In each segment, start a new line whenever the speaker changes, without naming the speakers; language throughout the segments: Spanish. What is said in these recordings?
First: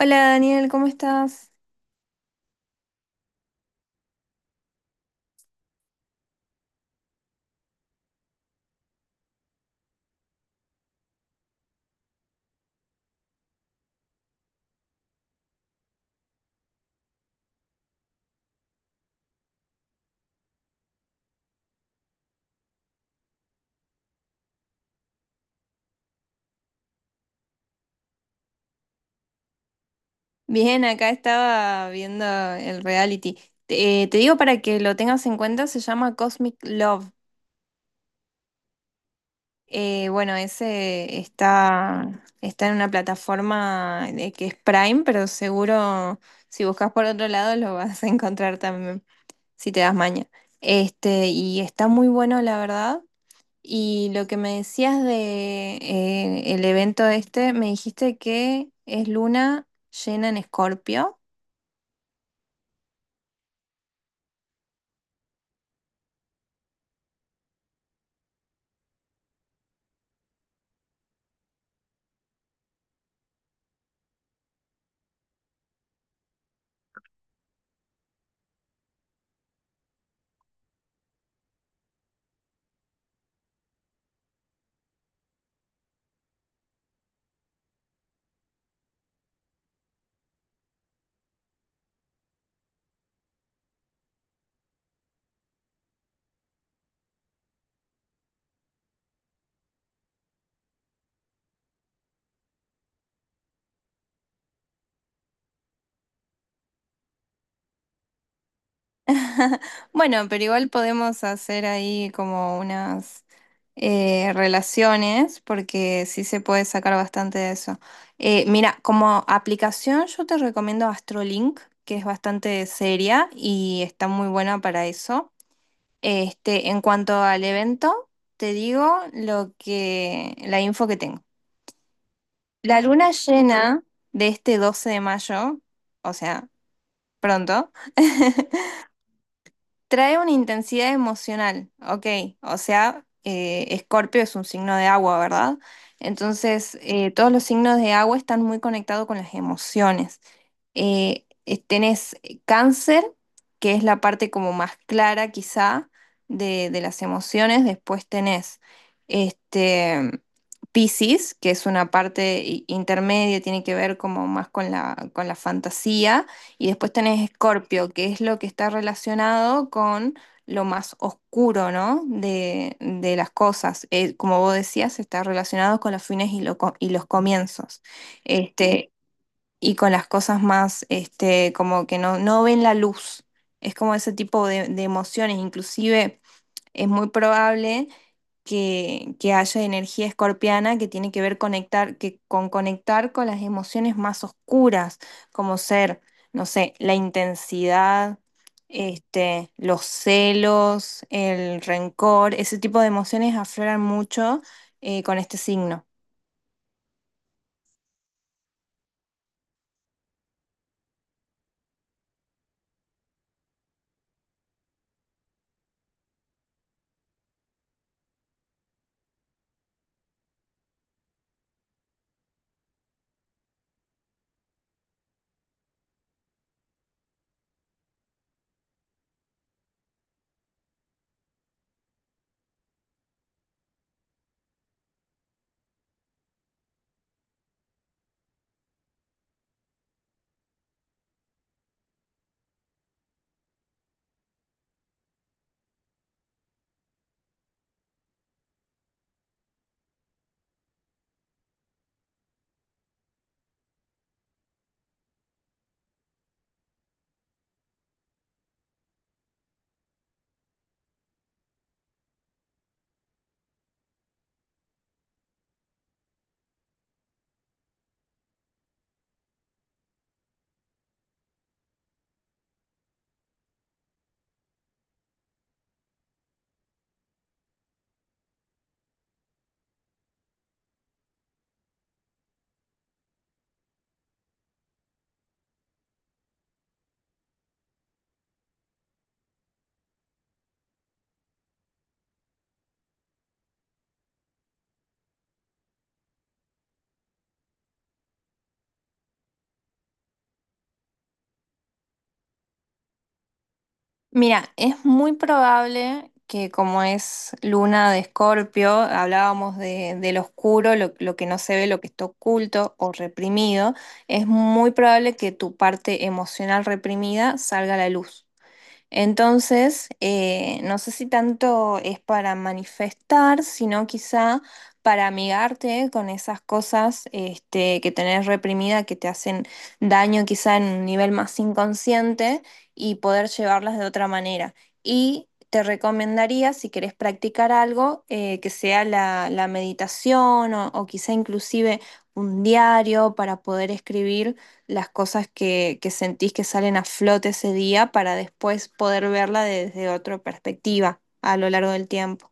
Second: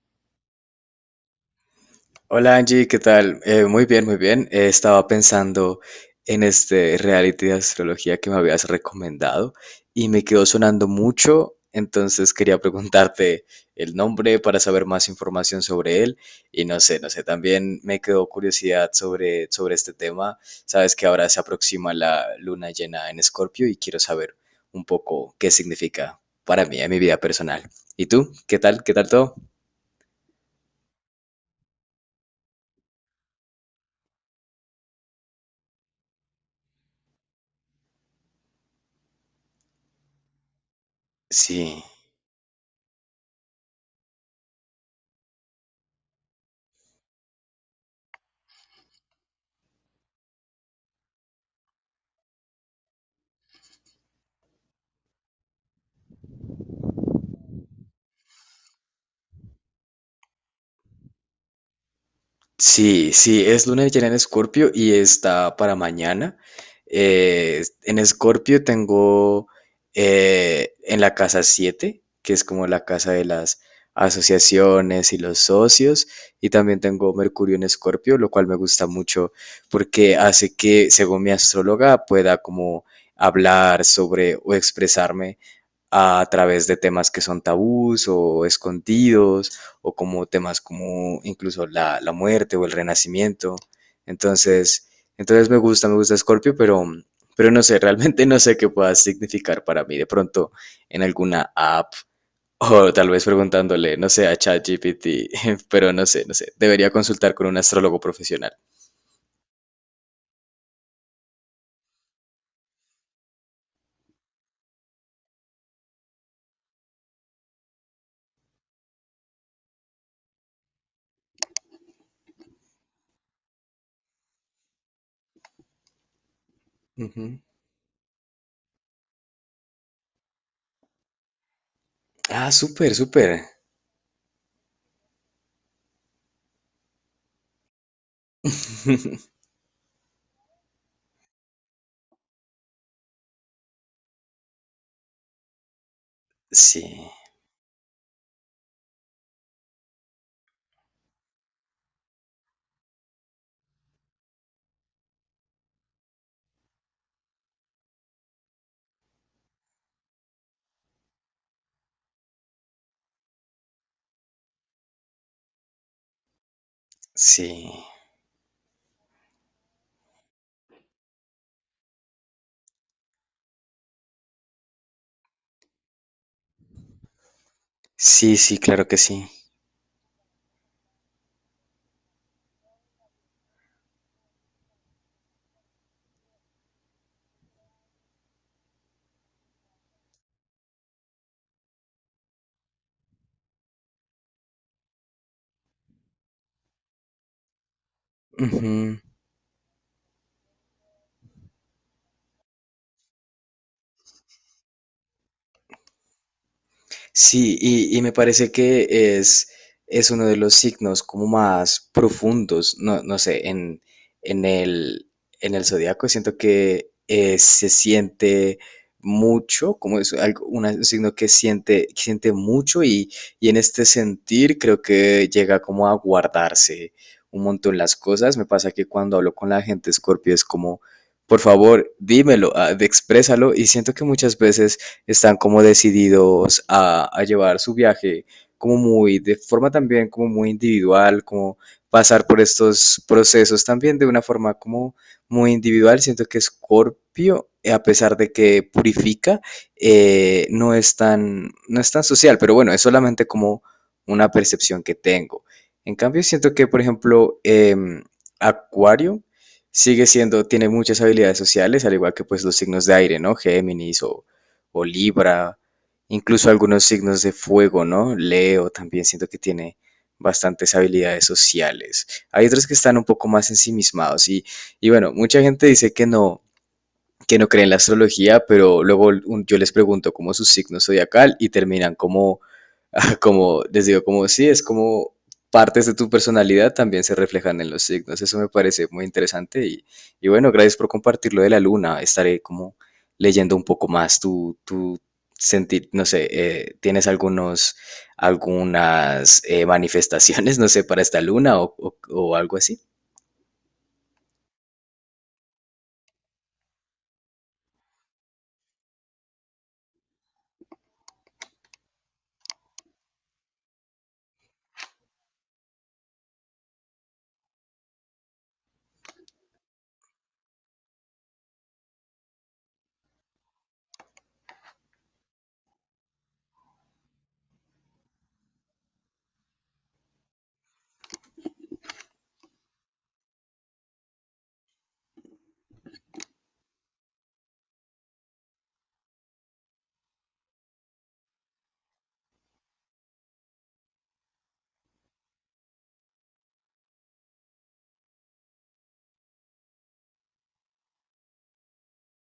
Hola Daniel, ¿cómo estás?
Hola Angie, ¿qué tal? Muy bien, muy bien. Estaba pensando en este reality de astrología que me habías recomendado y me quedó sonando mucho, entonces quería preguntarte el nombre para saber más información sobre él y no sé, también me quedó curiosidad sobre este tema. Sabes que ahora se aproxima la luna llena en Escorpio y quiero saber un poco qué significa para mí en mi vida personal. ¿Y tú? ¿Qué tal? ¿Qué tal todo?
Bien, acá estaba viendo el reality. Te digo para que lo tengas en cuenta, se llama Cosmic Love. Bueno, Ese
Sí.
está en una plataforma de- que es Prime, pero seguro si buscas por otro lado lo vas a encontrar también, si te das maña. Este, y está muy bueno, la verdad. Y lo que me decías de el evento este, me dijiste que es luna llena en Escorpio.
Sí, sí, es luna llena en Escorpio y está para mañana. En Escorpio tengo en la casa 7, que es como la casa de las asociaciones y los socios, y también tengo Mercurio en Escorpio, lo cual me gusta mucho porque hace que, según mi astróloga, pueda como hablar sobre o expresarme a través de temas que son tabús o escondidos, o como temas como incluso la muerte o el renacimiento. Entonces, entonces, me gusta Scorpio, pero no sé, realmente no sé qué pueda significar para mí. De pronto en alguna app o tal vez preguntándole, no sé, a ChatGPT, pero no sé, debería consultar con un astrólogo profesional.
Bueno, pero igual podemos hacer ahí como unas relaciones, porque sí se puede sacar bastante de eso. Mira, como aplicación yo te recomiendo Astrolink, que es bastante seria y está muy buena para eso. Este, en cuanto
Ujú.
al evento, te digo la info que tengo.
Ah,
La
súper,
luna
súper.
llena de este 12 de mayo, o sea, pronto. Trae una intensidad emocional, ok. O sea, Escorpio es un signo de agua, ¿verdad? Entonces,
Sí,
todos los signos de agua están muy conectados con las emociones tenés cáncer, que es la parte como más clara quizá de las emociones. Después tenés este, Piscis, que es una parte intermedia, tiene que ver como más con con la fantasía. Y después tenés
sí,
Escorpio, que es lo que está relacionado con lo más oscuro, ¿no? De las cosas. Como vos decías, está relacionado con los fines y los comienzos.
sí, sí, claro
Este,
que sí.
y con las cosas más, este, como que no ven la luz. Es como ese tipo de emociones. Inclusive es muy probable que haya energía escorpiana que tiene que ver con conectar con las emociones más oscuras, como ser, no sé, la intensidad,
Ujú.
este, los celos, el rencor. Ese tipo de emociones afloran mucho con este signo.
Sí, y me parece es uno de los signos como más profundos, no sé, en el, en el zodiaco siento que se siente mucho, como es algo, un signo que siente mucho y en este sentir creo que llega como a guardarse un montón las cosas. Me pasa que cuando hablo con la gente Scorpio es como, por favor, dímelo, ah, exprésalo y siento que muchas veces están como decididos a llevar su viaje como muy, de forma también como muy individual, como pasar por estos procesos también de una forma como muy individual. Siento que Scorpio, a pesar de que purifica, no, es tan, no es tan social, pero bueno, es solamente como una percepción que tengo. En cambio, siento que, por ejemplo, Acuario sigue siendo, tiene muchas habilidades sociales, al igual que pues los signos de aire, ¿no? Géminis o Libra, incluso algunos signos de fuego, ¿no? Leo también siento que tiene bastantes habilidades sociales. Hay otros que están un poco más ensimismados y bueno, mucha gente dice que no creen en la astrología, pero luego yo les pregunto como su signo zodiacal y terminan como, como, les digo, como sí, es como partes de tu personalidad también se reflejan en los signos. Eso me parece muy interesante y bueno, gracias por compartirlo de la luna. Estaré como leyendo un poco más tú tú sentir, no sé, ¿tienes algunos, algunas manifestaciones, no sé, para esta luna o, o algo así?
Mira, es muy probable que como es luna de Escorpio, hablábamos de lo oscuro, lo que no se ve, lo que está oculto o reprimido, es muy probable que tu parte emocional reprimida salga a la luz. Entonces, no sé si tanto es para manifestar, sino quizá para amigarte con esas cosas este, que tenés reprimida, que te hacen daño quizá en un nivel más inconsciente y poder llevarlas de otra manera. Y te recomendaría, si querés practicar algo, que sea la meditación o quizá inclusive un diario para poder escribir las cosas que sentís que salen a flote ese día para después poder verla desde otra perspectiva a lo largo del tiempo.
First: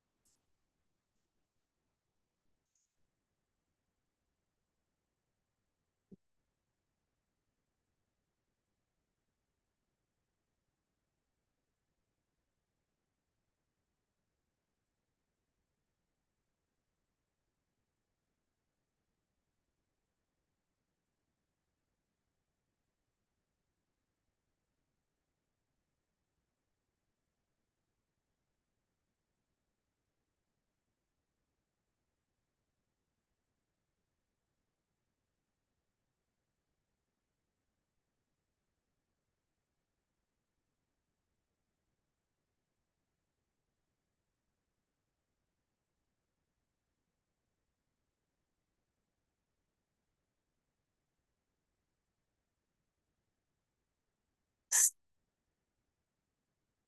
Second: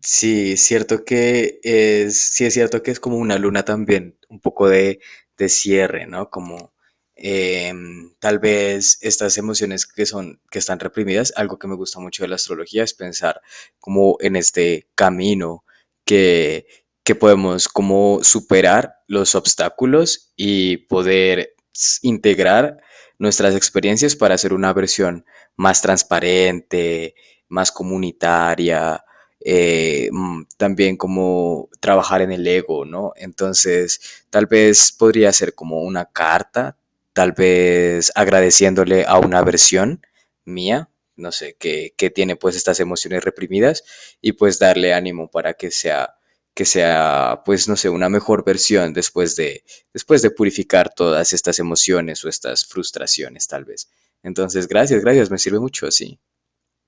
Sí, es cierto sí es cierto que es como una luna también, un poco de cierre, ¿no? Como tal vez estas emociones que están reprimidas, algo que me gusta mucho de la astrología es pensar como en este camino que, que podemos como superar los obstáculos y poder integrar nuestras experiencias para hacer una versión más transparente, más comunitaria también como trabajar en el ego, ¿no? Entonces, tal vez podría ser como una carta, tal vez agradeciéndole a una versión mía, no sé, que tiene pues estas emociones reprimidas y pues darle ánimo para que sea pues no sé, una mejor versión después de purificar todas estas emociones o estas frustraciones tal vez. Entonces, gracias, gracias, me sirve mucho, sí.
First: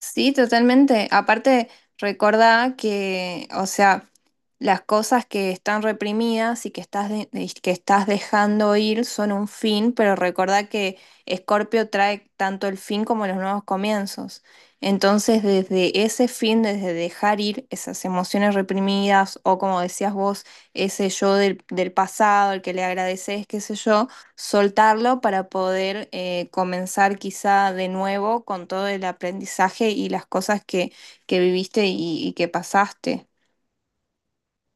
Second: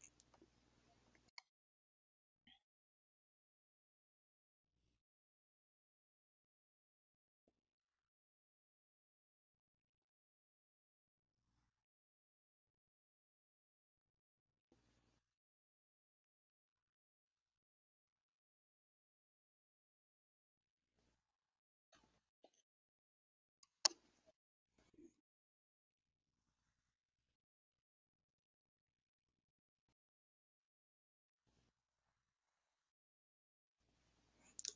Sí, totalmente. Aparte, recordá que, o sea, las cosas que están reprimidas y que que estás dejando ir son un fin, pero recordá que Escorpio trae tanto el fin como los nuevos comienzos. Entonces, desde ese fin, desde dejar ir esas emociones reprimidas o como decías vos, ese yo del pasado, el que le agradeces, qué sé yo soltarlo para poder comenzar quizá de nuevo con todo el aprendizaje y las cosas que viviste y que pasaste.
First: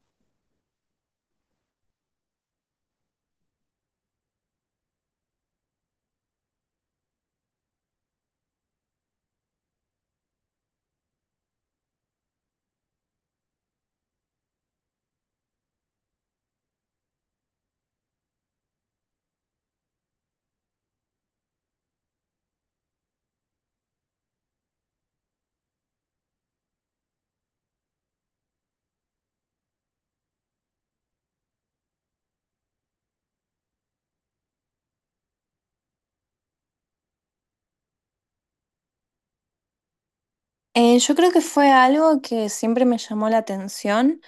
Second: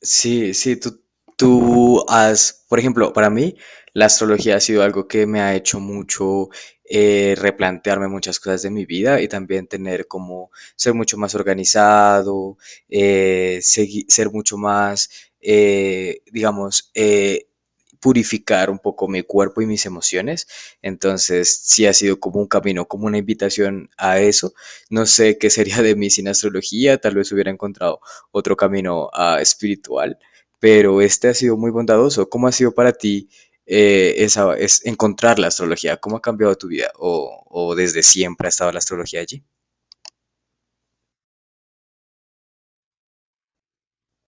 Sí, sí, tú has, por ejemplo, para mí la astrología ha sido algo que me ha hecho mucho replantearme muchas cosas de mi vida y también tener como ser mucho más organizado, ser mucho más, eh, digamos, eh, purificar un poco mi cuerpo y mis emociones. Entonces, sí ha sido como un camino, como una invitación a eso. No sé qué sería de mí sin astrología, tal vez hubiera encontrado otro camino ah, espiritual, pero este ha sido muy bondadoso. ¿Cómo ha sido para ti es encontrar la astrología? ¿Cómo ha cambiado tu vida? O desde siempre ha estado la astrología allí?
Yo creo que fue algo que siempre me llamó la atención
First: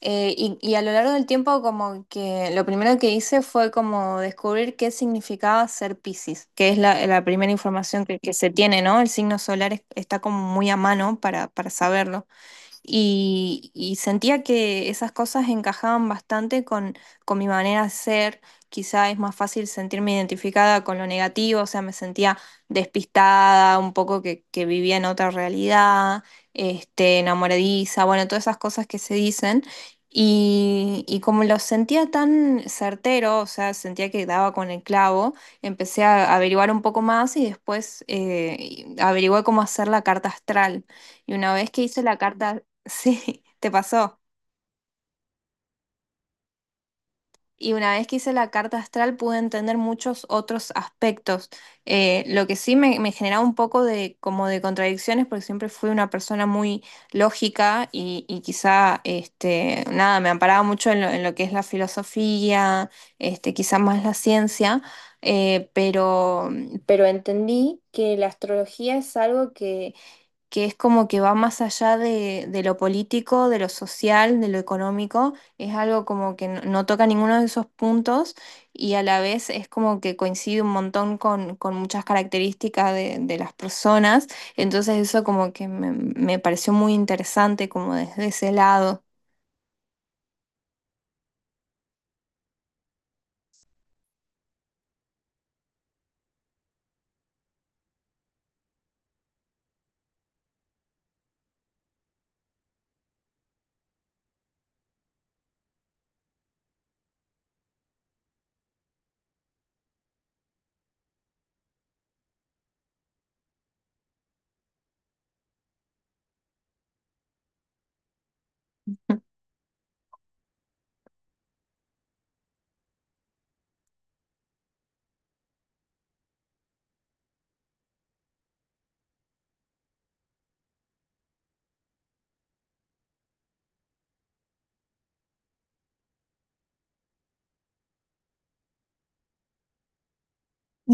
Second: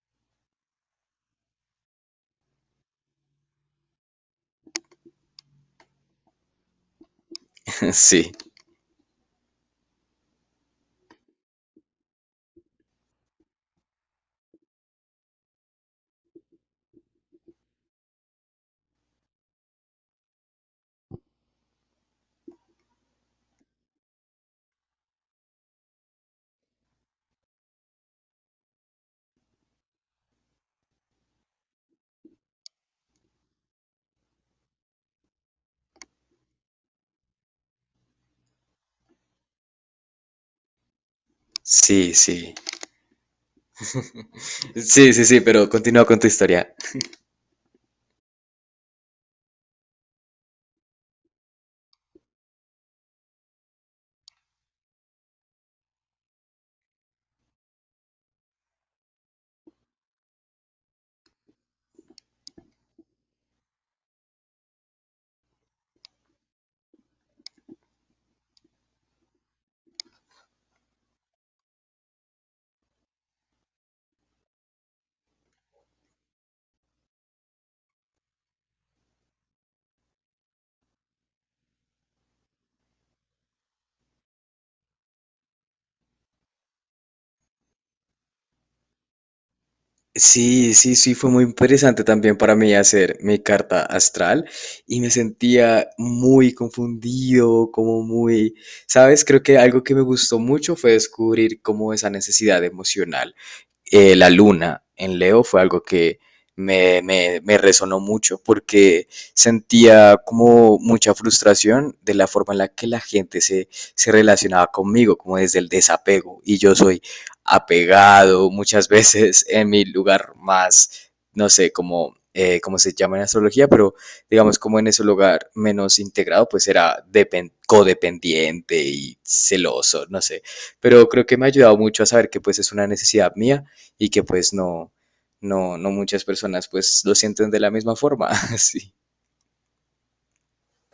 y a lo largo del tiempo como que lo primero que hice fue como descubrir qué significaba ser Piscis, que es la primera información que se tiene, ¿no? El signo solar está como muy a mano para saberlo. Y, y sentía que esas cosas encajaban bastante con mi manera de ser. Quizá es más fácil sentirme identificada con lo negativo, o sea, me sentía despistada, un poco que vivía en otra realidad, este, enamoradiza, bueno, todas esas cosas que se dicen. Y como lo sentía tan certero, o sea, sentía que daba con el clavo, empecé a averiguar un poco más y después averigué cómo hacer la carta astral. Y una vez que hice
Sí,
la
sí, sí.
carta, sí, te pasó.
Sí, sí, sí, pero continúa con tu historia.
Y una vez que hice la carta astral pude entender muchos otros aspectos. Lo que sí me generaba un poco de como de contradicciones porque siempre fui una persona muy lógica y quizá este, nada, me amparaba mucho en lo que es la filosofía, este, quizá más la ciencia, pero pero entendí que la astrología es algo que es como que va más allá de lo político, de lo social, de lo económico, es algo como que no, no toca ninguno de esos puntos y a la vez es como que coincide un montón con muchas características de las personas, entonces eso como que me pareció muy interesante como desde ese lado.
Sí, sí, sí, fue muy interesante también para mí hacer mi carta astral y me sentía muy confundido, como muy, ¿sabes? Creo que algo que me gustó mucho fue descubrir cómo esa necesidad emocional, la luna en Leo fue algo que me resonó mucho porque sentía como mucha frustración de la forma en la que la gente se relacionaba conmigo, como desde el desapego. Y yo soy apegado muchas veces en mi lugar más, no sé, como como se llama en astrología, pero digamos como en ese lugar menos integrado, pues era codependiente y celoso, no sé. Pero creo que me ha ayudado mucho a saber que pues es una necesidad mía y que pues no muchas personas pues lo sienten de la misma forma. Sí.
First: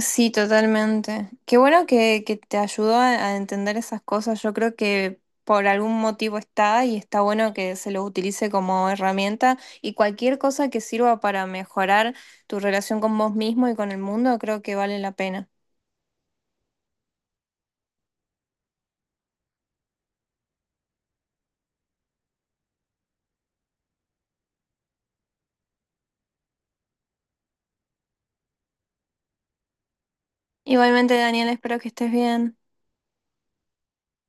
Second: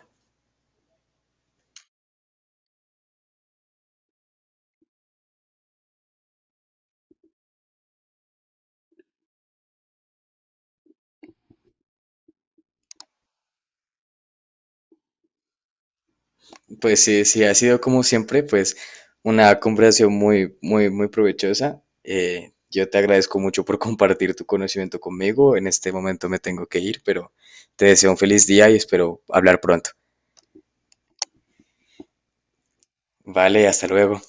Sí, totalmente. Qué bueno que te ayudó a entender esas cosas. Yo creo que por algún motivo está y está bueno que se lo utilice como herramienta y cualquier cosa que sirva para mejorar tu relación con vos mismo y con el mundo, creo que vale la pena.
Pues sí, sí, ha sido como siempre pues una conversación muy, muy, muy provechosa. Yo te agradezco mucho por compartir tu conocimiento conmigo. En este momento me tengo que ir, pero te deseo un feliz día y espero hablar pronto.
Igualmente, Daniel, espero que estés bien.
Vale, hasta luego.